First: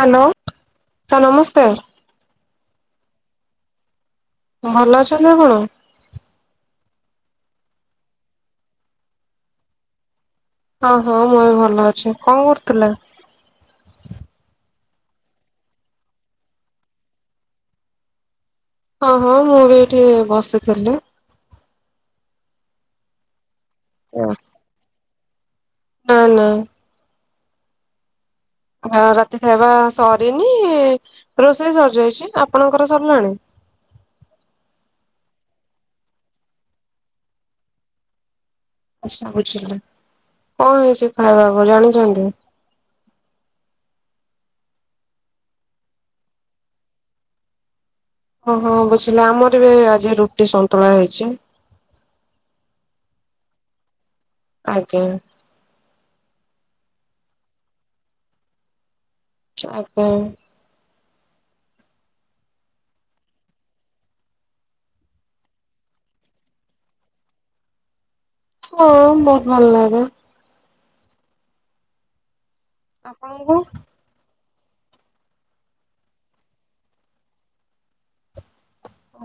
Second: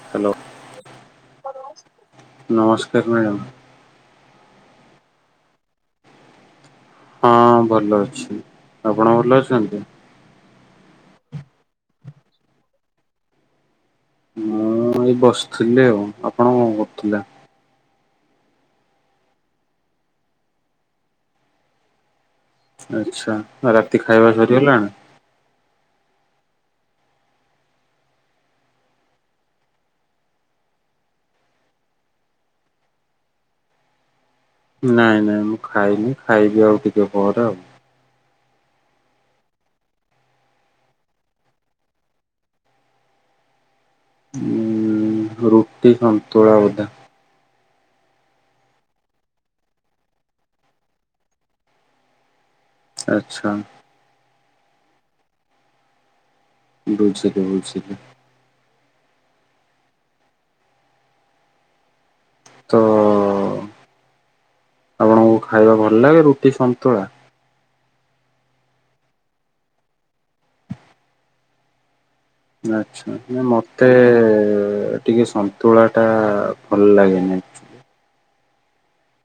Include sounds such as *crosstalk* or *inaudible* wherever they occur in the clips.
Hello, sir ନମସ୍କାର୍ ନମସ୍କାର madam. ଭଲ ଅଛନ୍ତି ନା କଣ। ହଁ ଭଲ ଅଛି, ଆପଣ ଭଲ ଅଛନ୍ତି। ହଁ ହଁ ମୁଁ ଏବେ ଭଲ ଅଛି, କଣ କରୁଥିଲେ? ମୁଁ ଏଇ ବସିଥିଲି ଆଉ, ଆପଣ କଣ କରୁଥିଲେ? ହଁ ହଁ ମୁଁ ବି ଏଇଠି ବସିଥିଲି। ଆଚ୍ଛା, ରାତି ଖାଇବା ସରିଗଲାଣି? ନା ନା। ରା ରାତି ଖାଇବା ସରିନି ରୋଷେଇ ସରିଯାଇଛି, ଆପଣଙ୍କର ସରିଲାଣି? ନାଇଁ ନାଇଁ ମୁଁ ଖାଇନି ଖାଇବି ଆଉ ଟିକେ ପରେ ଆଉ। ସେ ବୁଝିଲି କଣ ହେଇଛି ଖାଇବାକୁ ଜାଣିଛନ୍ତି? ଉଁ ରୁଟି ସନ୍ତୁଳା ବୋଧେ। ହଁ ହଁ ବୁଝିଲି, ଆମର ବି ଆଜି ରୁଟି ସନ୍ତୁଳା ହେଇଛି। ଆଚ୍ଛା। ଆଜ୍ଞା ବୁଝିଲି ବୁଝିଲି। ଆଜ୍ଞା। ତ ଆପଣଙ୍କୁ ଖାଇବା ଭଲ ଲାଗେ ରୁଟି ସନ୍ତୁଳା ହଁ ବହୁତ୍ ଭଲ ଲାଗେ। ଆଚ୍ଛା ନା ଆପଣଙ୍କୁ? ମତେ ଏ ଟିକେ ସନ୍ତୁଳା ଟା ଭଲ ଲାଗେନି।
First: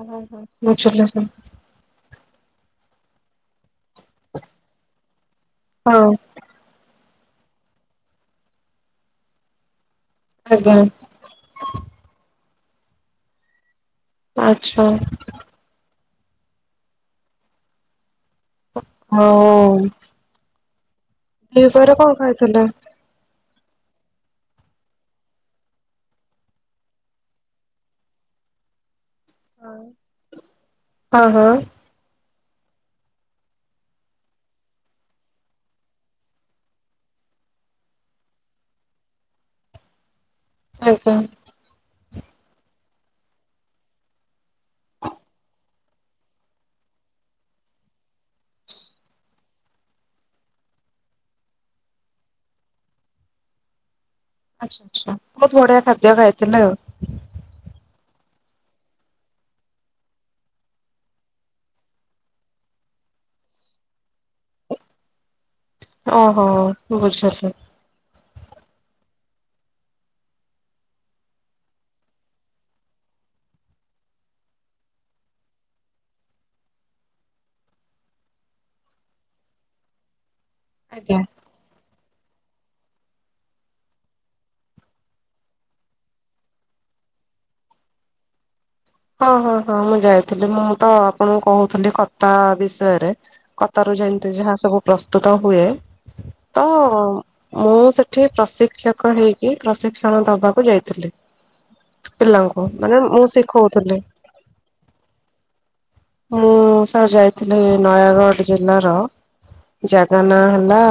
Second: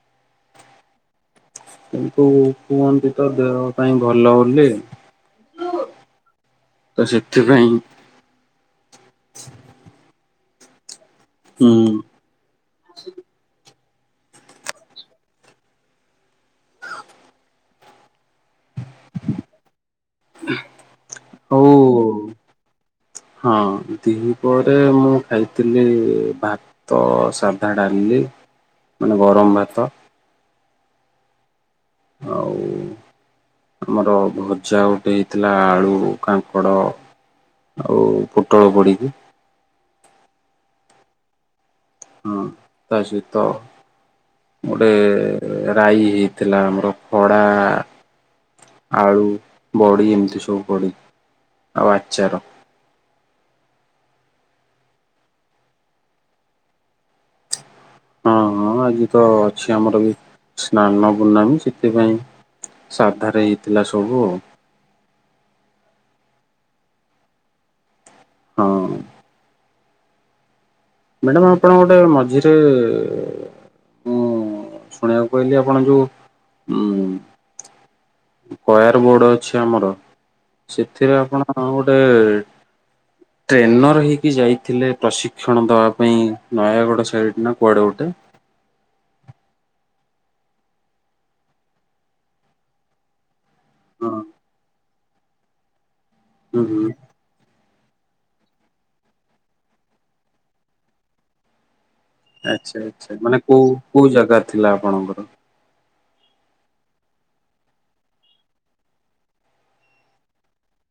ଓହ ବୁଝିଲି ବୁଝିଲି କିନ୍ତୁ କୁହନ୍ତି ତ ଦେହ ପାଇଁ ଭଲ ବୋଲି। ହଁ ତ ସେଥିପାଇଁ ଆଜ୍ଞା। ହୁଁ। ଆଛା। *unintelligible* ହ *unintelligible* ଦି ପହରେ କଣ ଖାଇଥିଲେ? ହଁ ଦି ପହରେ ମୁଁ ଖାଇଥିଲି ଭା ତ ସାଧା ଡାଲିି ମାନେ ଗରମ ଭାତ। ହଁ ହଁ। ଆଉ ଆମର ଭଜା ଗୋଟେ ହେଇଥିଲା ଆଳୁ କାଙ୍କଡ଼। ଆଉ ପୋଟଳ ପଡିକି। ଆଜ୍ଞା। ହଁ ତା ସହିତ ଗୋଟେ ରାଇ ହେଇଥିଲା ଆମର ଖଡା ଆଳୁ, ବଡି ଏମିତି ସବୁ ପଡିକି ଆଉ ଆଚାର। ଆଚ୍ଛା ଆଚ୍ଛା ବହୁତ ବଢିଆ ଖାଦ୍ୟ ଖାଇଥିଲେ ଆଉ। ହଁ ହଁ ଆଜି ତ ଅଛି ଆମର ବି ସ୍ନାନ ପୂର୍ଣ୍ଣମୀ ସେଥିପାଇଁ। ସାଧା ରେ ହେଇଥିଲା ସବୁ। ଓହୋ ବୁଝିଲି। ହଁ। ମ୍ୟାଡ଼ାମ ଆପଣ ଗୋଟେ ମଝିରେ ମୁଁ ଶୁଣିବାକୁ ପାହିଲି ଆପଣ ଯୋଉ ହମ୍। କୟାର ବୋର୍ଡ ଅଛି ଆମର ଆଜ୍ଞା। ସେଥିରେ ଆପଣ ଗୋଟେ ଟ୍ରେନର୍ ହୋଇଇକି ଯାଇଥିଲେ ପ୍ରଶିକ୍ଷଣ ଦେବା ପାଇଁ ନୟାଗଡ଼ ସାଇଡ଼୍ ନା କୁଆଡ଼େ ଗୋଟେ? ହଁ ହଁ ହଁ ମୁଁ ଯାଇଥିଲି ମୁଁ ତ ଆପଣଙ୍କୁ କହୁଥିଲି କତା ବିଷୟରେ। କତାରୁ ହଁ ଯେମିତି ଯାହା ସବୁ ପ୍ରସ୍ତୁତ ହୁଏ ହୁଁ ତ ହୁଁ ମୁଁ ସେଠି ପ୍ରଶିକ୍ଷକ ହେଇକି ପ୍ରଶିକ୍ଷଣ ଦବାକୁ ଯାଇଥିଲି। ପିଲାଙ୍କୁ ଆଚ୍ଛା ମାନେ ଆଚ୍ଛା ମୁଁ କୋଉ ଶିଖଉ କୋଉ ଜାଗା ଥିଲା ଆପଣଙ୍କର? ମୁଁ ସାର୍ ଯାଇଥିଲି ନୟାଗଡ଼ ଜିଲ୍ଲାର ଜାଗା ନା ହେଲା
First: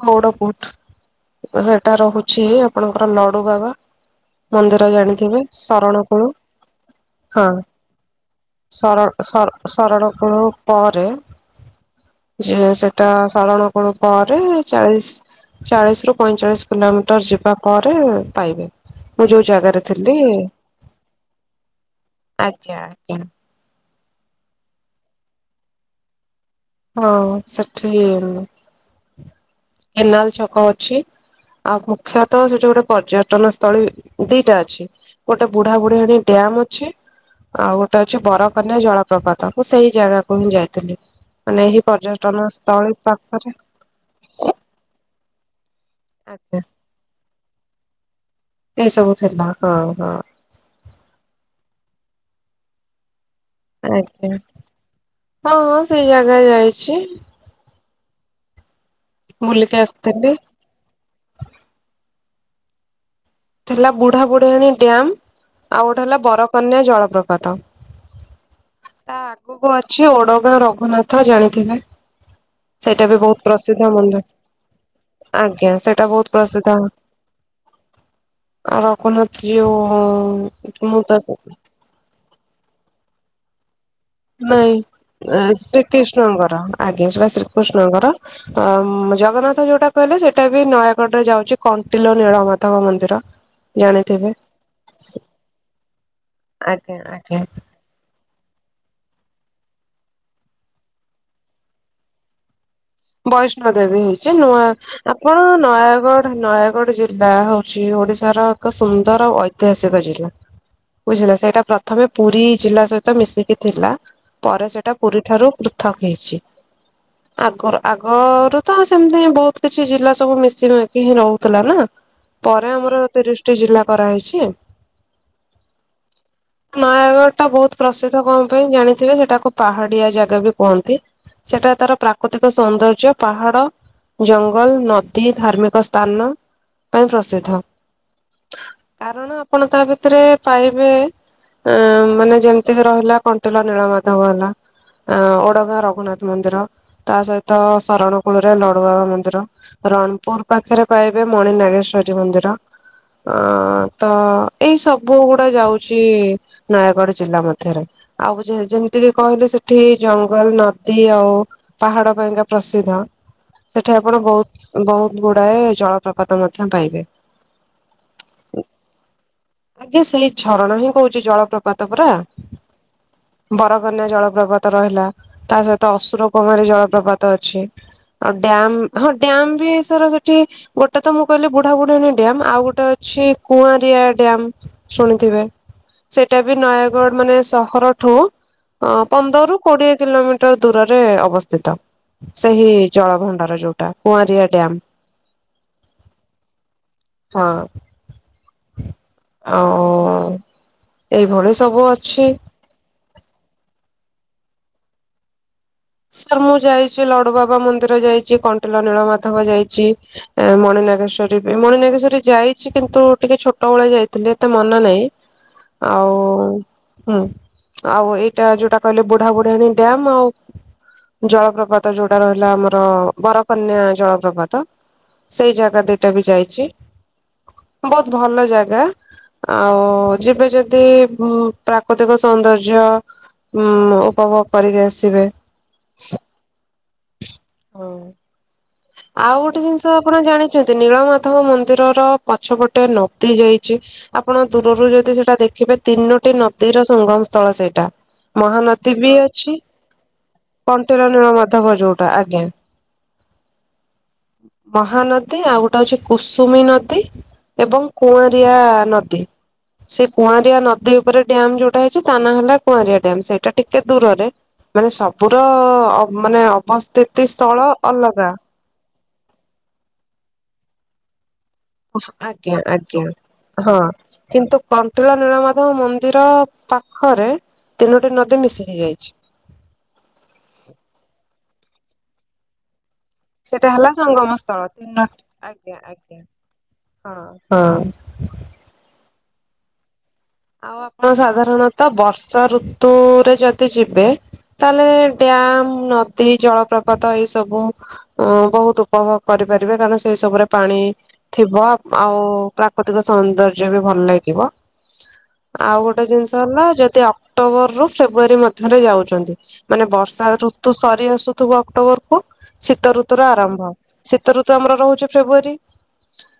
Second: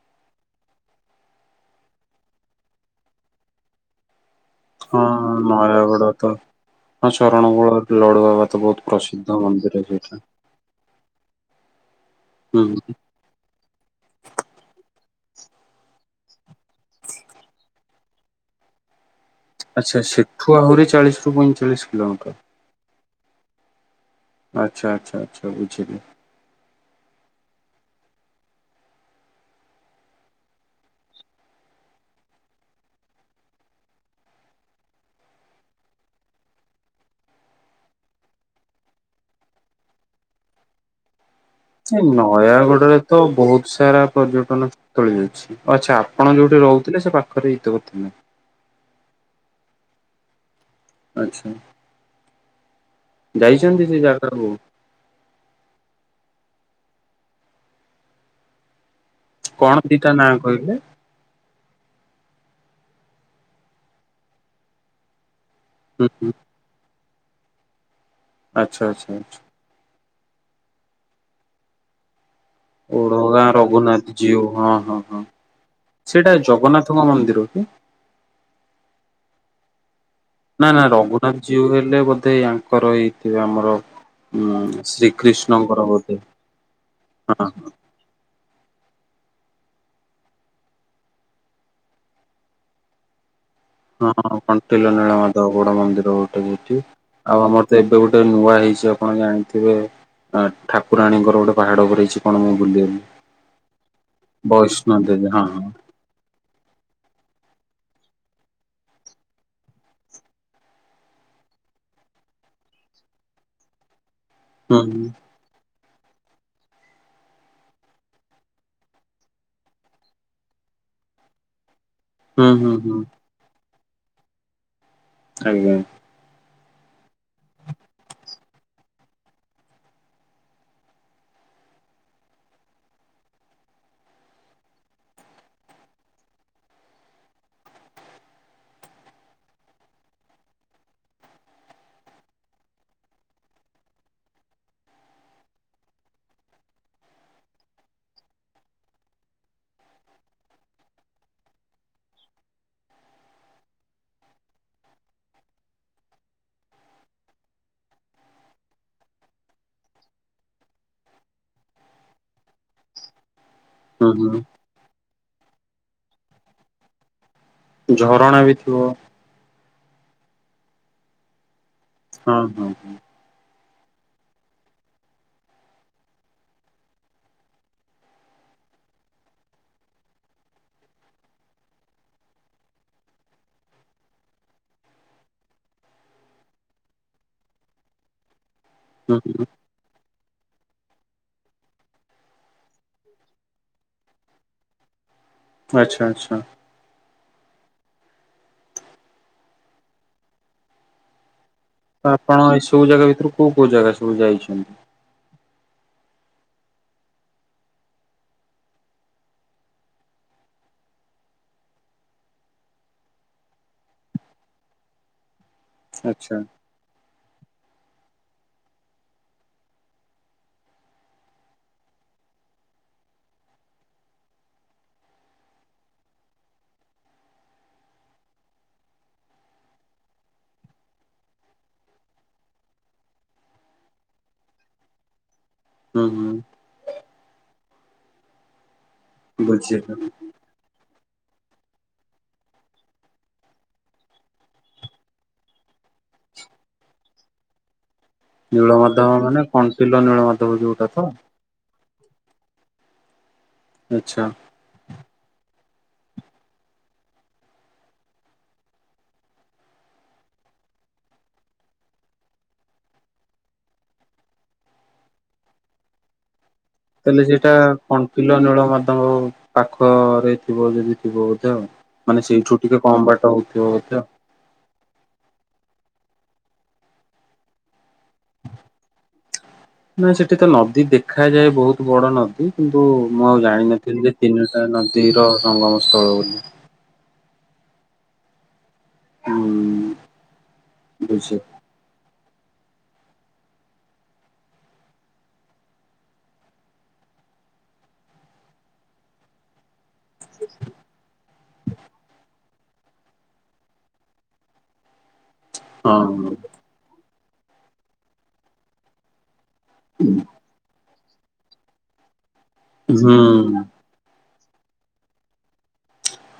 କୌଡପୁଟ ସେଟା ରହୁଛି ଆପଣଙ୍କର ଲଡୁବାବା ମନ୍ଦିର ହଁ ଜାଣିଥିବେ ଶରଣ ନୟାଗଡ ତ କୋଳୁ। ହଁ ଶରଣକୁଳ ଲଡୁ ବାବା ତ ବହୁତ ପ୍ରସିଦ୍ଧ ମନ୍ଦିର ସର-ସର-ସରଣ ସେଇଟା। କୁଳରୁ ପରେ ହୁଁ ଯେ ସେଟା ଶରଣ କୋଳୁ ପରେ ଚାଳିଶ ଚାଳିଶ ରୁ ପଇଁଚାଳିଶ କିଲୋମିଟର ଯିବା ପରେ ପାଇବେ। ମୁଁ ଯଉ ଜାଗା ଆଚ୍ଛା ସେଠୁ ଆହୁରି ଚାଳିଶ ରରୁ ପଇଁଚାଳିଶ କିଲୋମିଟର। ଆଜ୍ଞା ଆଜ୍ଞା। ଆଚ୍ଛା ଆଚ୍ଛା ଆଛା ବୁଝିଲି। ହଁ ସେଠି କେନାଲ ଛକ ଅଛି। ଆଉ ମୁଖ୍ୟତଃ ସେଠି ଗୋଟେ ପର୍ଯ୍ୟଟନ ସ୍ଥଳୀ ଦିଟା ଅଛି। ଗୋଟେ ବୁଢା ବୁଢିଆଣି ଡ୍ୟାମ୍ ଅଛି। ଆଉ ଗୋଟେ ଅଛି ବରକନ୍ୟା ଜଳପ୍ରପାତ ମୁଁ ସେଇ ଜାଗାକୁ ହିଁ ଯାଇଥିଲି। ମାନେ ଏହି ଏ ପର୍ଯ୍ୟଟନ ସ୍ଥଳୀ ନୟାଗଡରେ ତ ପାଖରେ ବହୁତ ସାରା ପର୍ଯ୍ୟଟନ ସ୍ଥଳୀ ଅଛି ଆଚ୍ଛା ଆପଣ ଆଜ୍ଞା ଯୋଉଠି ରହୁଥିଲେ ସେ ପାଖରେ ହେଇଥିବ ତାହେଲେ। ଏ ସବୁ ଥିଲା ହଁ ହଁ ଆଛା ଆଜ୍ଞା ହଁ ହଁ ସେଇ ଜାଗା ଯାଇଛି ବୁଲିକି କଣ ଗିତା ନାଁ ଆସିଥିଲି। କହିଲେ ଲା ବୁଢା ବୁଢାଣୀ ଡ୍ୟାମ ଆଉ ଗୋଟେ ହୁଁ ହେଲା ହୁଁ ବରକନ୍ୟା ଜଳପ୍ରପାତ ଆଚ୍ଛା ତା ଆଚ୍ଛାା ଆଗକୁ ଅଛି ଓଡଗାଁ ରଘୁନାଥ ଜାଣିଥିବେ ସେଇଟା ବି ବହୁତ ଓଳଗାଁ ପ୍ରସିଦ୍ଧ ରଘୁନାଥ ମନ୍ଦିର। ଜଉ ହଁ ହଁ ହଁ ଆଜ୍ଞା ବହୁତ ସେଇଟା ପ୍ରସିଦ୍ଧ ଜଗନ୍ନାଥଙ୍କ ମନ୍ଦିର କି ଆ କ ହାତ ନା ନା ରଘୁନାଥ ଜୀଉ ହେଲେ ବୋଧେ ଙ୍କର ହେଇଥିବ ଆମର ନାଇଁ ଶ୍ରୀକୃଷ୍ଣଙ୍କର ବୋଧେ ଶ୍ରୀକୃଷ୍ଣଙ୍କର ଆଜ୍ଞା ସେ ହଁ ଶ୍ରୀକୃଷ୍ଣଙ୍କର ଅ ଜଗନ୍ନାଥ ଯୋଉଟା କହିଲେ ସେଇଟା ବି ନୟାଗଡ଼ ରେ ଯାଉଛି କଣ୍ଟିଲ ନୀଳମାଧବ ମନ୍ଦିର ଜାଣିଥିବେ ହଁ କଣ୍ଟିଲ ନୀଳମାଧବ ଗୋଡ ମନ୍ଦିର ଗୋଟେ ଯଠି ଆଜ୍ଞା ଆଜ୍ଞା ଆଉ ଆମର ତ ଏବେ ଗୋଟେ ନୂଆ ହେଇଛି ଆପଣ ଜାଣିଥିବେ ଆ ଠାକୁରାଣୀଙ୍କର ଗୋଟେ ପାହାଡ଼ ଉପରେଇଛି କଣ ମୁଁ ବୁଲିବି ବୈଷ୍ଣୋ ଦେବୀ ହେଇଛି ନୂଆ ଦେବୀ ହଁ ଆପଣ ହଁ ନୟାଗଡ଼ ନୟାଗଡ ପା ହଉଛି ଓଡିଶାର ଏକ ସୁନ୍ଦର ଐତିହାସିକ ଜିଲ୍ଲା ବୁଝିଲା ସେଇଟା ପ୍ରଥମେ ପୁରୀ ଜିଲ୍ଲା ସହିତ ମିଶିକି ଥିଲା ପରେ ହୁଁ ସେଟା ପୁରୀ ଠାରୁ ପୃଥକ ହେଇଛି ଆଗର ଆଗରୁ ତ ସେମିତି ବହୁତ କିଛି ଜିଲ୍ଲା ସବୁ ମିଶିି ହିଁ ରହୁଥିଲା ନା ହୁଁ ହୁଁ ପରେ ହୁଁ ଆମର ହୁଁ ତିରିଶ ଟି ଜିଲ୍ଲା କରାହେଇଛି ଆଜ୍ଞା ନୟାଗଡ଼ ଟା ବହୁତ ପ୍ରସିଦ୍ଧ କଣ ପାଇଁ ଜାଣିଥିବେ ସେଟାକୁ ପାହାଡିଆ ଜାଗା ବି କୁହନ୍ତି ସେଟା ତାର ପ୍ରାକୃତିକ ସୌନ୍ଦର୍ଯ୍ୟ ପାହାଡ ଜଙ୍ଗଲ ନଦୀ ଧାର୍ମିକ ସ୍ଥାନ ପାଇଁ ପ୍ରସିଦ୍ଧ କାରଣ ଆପଣ ତା ଭିତରେ ପାଇବେ ଆ ମାନେ ଯେମିତିକି ରହିଲା କଣ୍ଟିଲ ନୀଳମାଧବ ହେଲା ଅ ଓଡଗାଁ ରଘୁନାଥ ମନ୍ଦିର ତା ସହିତ ଶରଣ କୂଳରେ ଲଡୁବାବା ମନ୍ଦିର ରଣପୁର ପାଖରେ ପାଇବେ ମଣି ନାଗେଶ୍ଵରୀ ମନ୍ଦିର ଅ ତ ଏଇ ସବୁ ଗୁଡା ଯାଉଛି ନୟାଗଡ଼ ଜିଲ୍ଲା ମଧ୍ୟରେ ଆଉ ଯେମିତି କି କହିଲେ ସେଠି ଜଙ୍ଗଲ ନଦୀ ଆଉ ପାହାଡ ପାଇଁକା ପ୍ରସିଦ୍ଧ ସେଠି ହୁଁ ଆପଣ ହୁଁ। ବହୁତ ବହୁତ ଗୁଡାଏ ଜଳପ୍ରପାତ ମଧ୍ୟ ପାଇବେ ଝରଣା ବି ଥିବ ଆଜ୍ଞା ସେଇ ଝରଣ ହିଁ କହୁଛି ଜଳପ୍ରପାତ ପରା ହଁ ହଁ ବରକନ୍ୟା ଜଳପ୍ରପାତ ରହିଲା ତା ସହିତ ଅସୁର କୁମାରୀ ଜଳପ୍ରପାତ ଅଛି ଆଉ ଡ୍ୟାମ ହଁ ଡ୍ୟାମ ବି ସର ସେଠି ଗୋଟେ ତ ମୁଁ କହିଲି ବୁଢାାବୁଢୀଣୀ ଡ୍ୟମ୍ ଆଉ ଗୋଟେ ଅଛି କୁଆଁରିଆ ଡ୍ୟାମ ଶୁଣିଥିବେ ସେଟା ବି ନୟାଗଡ ମାନେ ସହରଠୁ ଅ ହୁଁ ହୁଁ ପନ୍ଦରରୁ କୋଡିଏ କିଲୋମିଟର ଦୂରରେ ଅବସ୍ଥିତ ସେହି ଜଳଭଣ୍ଡର ଯୋଉଟା କୁଆଁରିଆ ଡ୍ୟାମ ଆଚ୍ଛା ଆଚ୍ଛା ହଁ ଓ ଏଇଭଳି ସବୁ ଅଛି ହ ସବୁ ଜାଗା ଭିତରୁ କୋଉ କୋଉ ଜାଗା ସବୁ ଯାଇଛନ୍ତି ସାର୍ ମୁଁ ଯାଇଛି ଲଡୁ ବାବା ମନ୍ଦିର ଯାଇଛି କଣ୍ଟିଲ ନୀଳ ମାଧବ ଯାଇଛି ମଣିନାଗେଶ୍ଵରୀ ବି ମଣିନାଗେଶ୍ଵରୀ ଯାଇଛି କିନ୍ତୁ ଟିକେ ଛୋଟ ଭେଳେଆ ଯାଇଥିଲେ ଏତେ ମନା ନହିଁ *inaudible* ଆଚ୍ଛା ଆଉ ହୁଁ ଆଉ ଏଇଟା ଯୋଉଟା କହିଲେ ବୁଢା ବୁଢାଣୀ ଡ୍ୟାମ ଆଉ ଜଳପ୍ରପାତ ଯୋଉଟା ରହିଲା ଆମର ବରକନ୍ୟା ଜଳପ୍ରପାତ ସେଇ ଜାଗା ଦିଟା ବି ଯାଇଚି ବହୁତ୍ ଭଲ ଜାଗା। ଆଉ ଯିବେ ଯଦି ଉ ପ୍ରାକୃତିକ ସୌନ୍ଦର୍ଯ୍ୟ ଉଁ ଉପଭୋଗ କରିକି ଆସିବେ। ହୁଁ ହୁଁ। ହଁ। ଆଉ ଗୋଟେ ଜିନିଷ ବୁଝିଲି ଆପଣ ଜାଣିଚନ୍ତି ନୀଳମାଧବ ମନ୍ଦିରର ପଛପଟେ ନଦି ଯାଇଚି ଆପଣ ଦୂରରୁ ଯଦି ସେଇଟା ଦେଖିବେ ତିନୋଟି ନଦୀର ସଙ୍ଗମ ସ୍ଥଳ ସେଇଟା। ମହାନଦୀ ନୀଳମାଧବ ବି ମାନେ ଅଛି କଣ୍ଟିଲ ନୀଳମାଧବ ଯୋଉଟା ତ କଣ୍ଟେରନୀର ନୀଳମଧବ ଯୋଉଟା ଆଜ୍ଞା। ଆଚ୍ଛା। ମହାନଦୀ ଆଉ ଗୋଟେ ହଉଚି କୁସୁମୀ ନଦୀ ଏବଂ କୁଆଁରିଆ ନଦୀ ସେ କୁଆଁରିଆ ନଦୀ ଉପରେ ଡ୍ୟାମ୍ ଯୋଉଟା ହେଇଚି ତା ନା ହେଲା କୁଆଁରିିଆ ଡ୍ୟାମ ସେଇଟା ଟିକେ ଦୂରରେ ମାନେ ସବୁର ଅବ ମାନେ ଅବସ୍ ତାହେଲେ ସେଇଟା କଣ୍ଟିଲ ନୀଳମାଧବ ପାଖରେ ଥିବ ଯଦି ଥିବ ବୋଧେ ଆଉ। ମାନେ ଆଜ୍ଞା ସେଇଠୁ ଟିକେ ଆଜ୍ଞା କମ୍ ବାଟା ହଉଥିବ ହଁ। ବୋଧେ କିନ୍ତୁ କଣ୍ଟିଲ ନୀଳମାଧବ ମନ୍ଦିର ପାଖରେ ତିନୋଟି ନଦୀ ମିଶିକି ଯାଇଚି। ନା ସେଠି ତ ନଦୀ ଦେଖାଯାଏ ବହୁତ୍ ବଡ଼ ନଦୀ କିନ୍ତୁ ମୁଁ ଆଉ ସେଟା ହେଲା ଜାଣିନଥିଲି ଯେ ସଙ୍ଗମ ସ୍ଥଳ ତିନିଟା ତିନୋଟି ନଦୀର ଆଜ୍ଞା ସଙ୍ଗମ ସ୍ଥଳ ଆଜ୍ଞା ବୋଲି। ହଁ ହଁ। ହୁଁ। ଆଉ ଆପଣ ବୁଝି ସାଧାରଣତ ବର୍ଷା ଋତୁରେ ଯଦି ଯିବେ ତାହେଲେ ଡ୍ୟାମ, ନଦୀ, ଜଳପ୍ରପାତ ଏଇ ସବୁ ଉ ବହୁତ୍ ଉପଭୋଗ କରିପାରିବେ କାରଣ ସେଇ ସବୁରେ ପାଣି ଥିବ ଆଉ ପ୍ରାକୃତିକ ସୌନ୍ଦର୍ଯ୍ୟବି ଭଲ ଲାଗିବ। ଆଉ ହଁ ଗୋଟେ ଜିନିଷ ହେଲା ଯଦି ଅକ୍ଟୋବର ରୁ ଫେବୃଆରୀ ମଧ୍ୟରେ ଯାଉଚନ୍ତି। ମାନେ ବର୍ଷା ଋତୁ ସରି ଆସୁଥିବ ଅକ୍ଟୋବର କୁ ଶୀତ ଋତୁ ର ହୁଁ। ଆରମ୍ଭ। ଶୀତ ଋତୁ ଆମର ରହୁଚି ଫେବୃୟାରୀ।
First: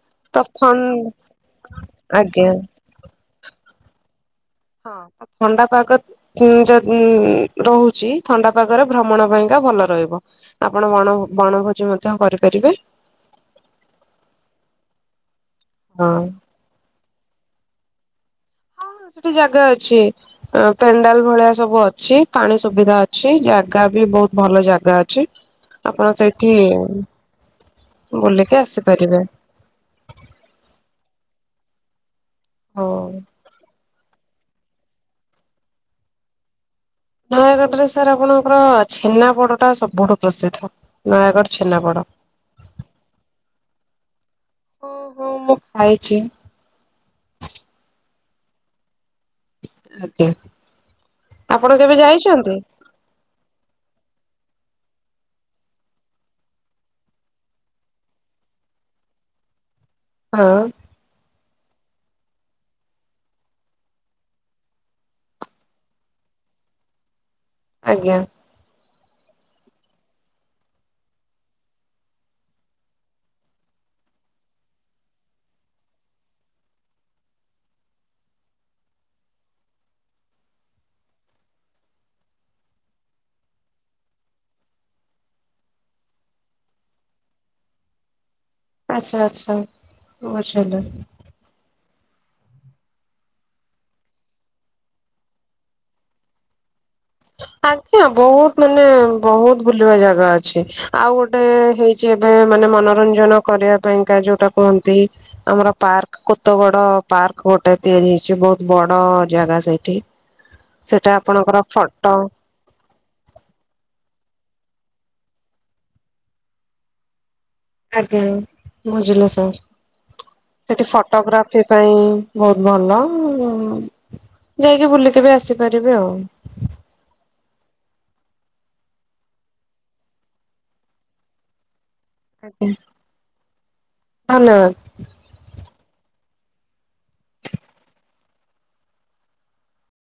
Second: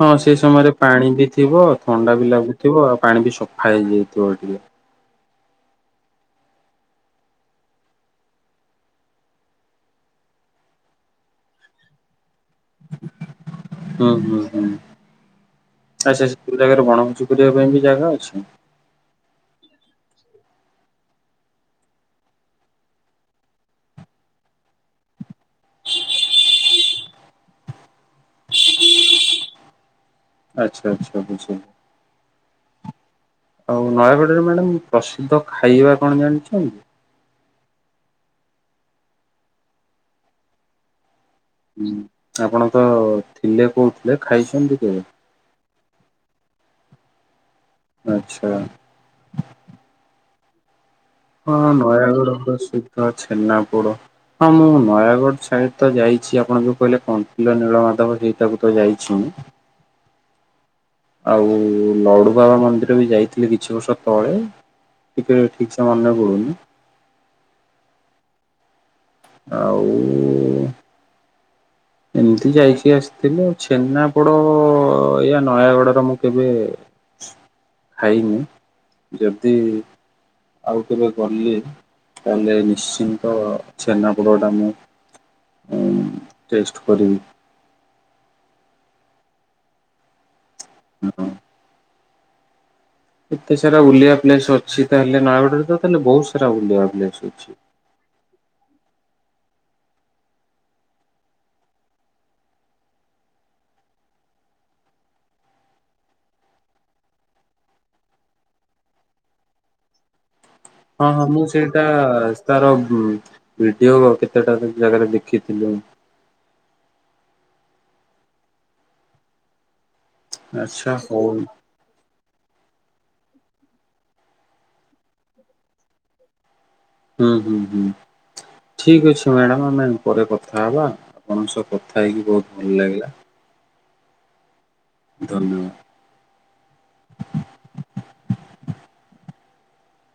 ହଁ ସେଇ ସମୟରେ ପାଣି ବି ଥିବ ଥଣ୍ଡା ବି ଆଜ୍ଞା ଲାଗୁଥିବ ଆଉ ପାଣି ବି ସ ଫାଇଜି ହେଇଯାଇଥିବ ଟିକେ ହଁ ଥଣ୍ଡା ପାଗ କୁ ଯ ଉ ରହୁଚି ଥଣ୍ଡା ପାଗରେ ଭ୍ରମଣ ପାଇଁକା ଭଲ ରହିବ। ଆପଣ ବଣ ବଣଭୋଜି ମଧ୍ୟ କରିପାରିବେ। ହୁଁ ହୁଁ ହୁଁ ହଁ ଆଚ୍ଛା ଚ୍ଛା କୋଉ ଜାଗାର ବଣଭୋଜି କରିବା ପାଇଁ ବି ଜାଗା ଅଛି? ହଁ ସେଠି ଜାଗା ଅଛି। ଅ ପେଣ୍ଡାଲ ଭଳିଆ ସବୁ ଅଛି ପାଣି ସୁବିଧା ଅଛି ଜାଗା ବି ବହୁତ୍ ଭଲ ଜାଗା ଅଛି। ଆପଣ ସେଇଠି ବୁଲିକି ଆସିପାରିବେ। ଆଚ୍ଛା ଆଚ୍ଛା ହଉ। ବୁଝିଲି ଆଉ ନୟାଗଡ଼ ରେ ମ୍ୟାଡ଼ମ୍ ପ୍ରସିଦ୍ଧ ଖାଇବା କଣ ଜାଣିଚନ୍ତି? ନୟାଗଡ଼ରେ ସାର୍ ଆପଣଙ୍କର ଛେନାପୋଡ଼ ଟା ସବୁଠୁ ପ୍ରସିଦ୍ଧ ନୟାଗଡ଼ ହୁଁ ଛେନାପୋଡ। ଆପଣ ତ ଥିଲେ କହୁଥିଲେ ଖାଇଚନ୍ତି କେବେ? ହଁ ମୁଁ ଖାଇଚି। ଆଚ୍ଛା। ଆଜ୍ଞା। ହଁ ଆପଣ କେବେ ନୟାଗଡ଼ ଯାଇଛନ୍ତି ପ୍ରସିଦ୍ଧ ଛେନାପୋଡ଼। ହଁ ମୁଁ ନୟାଗଡ଼ ସାଇଟ୍ ତ ଯାଇଛି ଆପଣ ଯୋଉ କହିଲେ କଣ୍ତିଲ ନୀଳମାଧବ ସେଇଟାକୁ ତ ଯାଇଛି ମୁଁ ହଁ। ଆଉ ଲଡୁ ବାବା ମନ୍ଦିର ବି ଯାଇଥିଲି କିଛି ବର୍ଷ ତଳେ। ଟିକେ ଠିକ୍ ସେ ମନେ ପଡୁ଼ନି। ଆଜ୍ଞା। ଆଉ ଏମିତି ଯାଇକି ଆସିଥିଲି ଛେନାପୋଡ଼ ଏଇଆ ନୟାଗଡ଼ର ମୁଁ କେବେ ଖାଇନି ଯଦି ଆଉ କେବେ ଗଲି ତାହେଲେ ନିଶ୍ଚିନ୍ତ ଛେନାପୋଡ଼ଟା ମୁଁ ଟେଷ୍ଟ କରିବି। ଆଚ୍ଛା ଆଚ୍ଛା ବୁଝିଲି। ହଁ ହଁ। ଏତେ ସାରା ବୁଲିବା ପ୍ଲେସ୍ ଅଛି ତାହେଲେ ନୟାଗଡ଼ରେ ତ ତାହେଲେ ବହୁତ୍ ସାରା ବୁଲିବା ପ୍ଲେସ ଅଛି। *unintelligible* ବହୁତ୍ ମାନେ ବହୁତ୍ ବୁଲିବା ଜାଗା ଅଛି। ଆଉ ଗୋଟେ ହେଇଛି ଏବେ ମାନେ ମନୋରଞ୍ଜନ କରିବା ପାଇଁକା ଯୋଉଟା କୁହନ୍ତି। ଆମର ପାର୍କ କୁତବଡ଼ ପାର୍କ ଗୋଟେ ତିଆରି ହେଇଛି ବହୁତ୍ ବଡ଼ ଜାଗା ସେଇଠି। ହଁ ସେଟା ହଁ ମୁଁ ଆପଣଙ୍କର ସେଇଟା ଫ ତାର ଉଁ ଭିଡ଼ିଓ କେତେଟା ଜାଗାରେ ଦେଖିଥିଲୁ। ଆଜ୍ଞା ବୁଝିଲେ ସାର୍ ସେଠି ଆଚ୍ଛା ହଉ ଫଟୋଗ୍ରାଫି ପାଇଁ ବହୁତ୍ ଭଲ ଯାଇକି ବୁଲିକି ବି ଆସିପାରିବେ ଆଉ। ହୁଁ ହୁଁ ହୁଁ ଠିକ୍ ଅଛି ମ୍ୟାଡାମ୍ ଆମେ ପରେ କଥା ହବା। ଆପଣଙ୍କ ସହ କଥା ହେଇକି ବହୁତ୍ ଭଲ ଲାଗିଲା। ଧନ୍ୟବାଦ୍। ଧନ୍ୟବାଦ୍।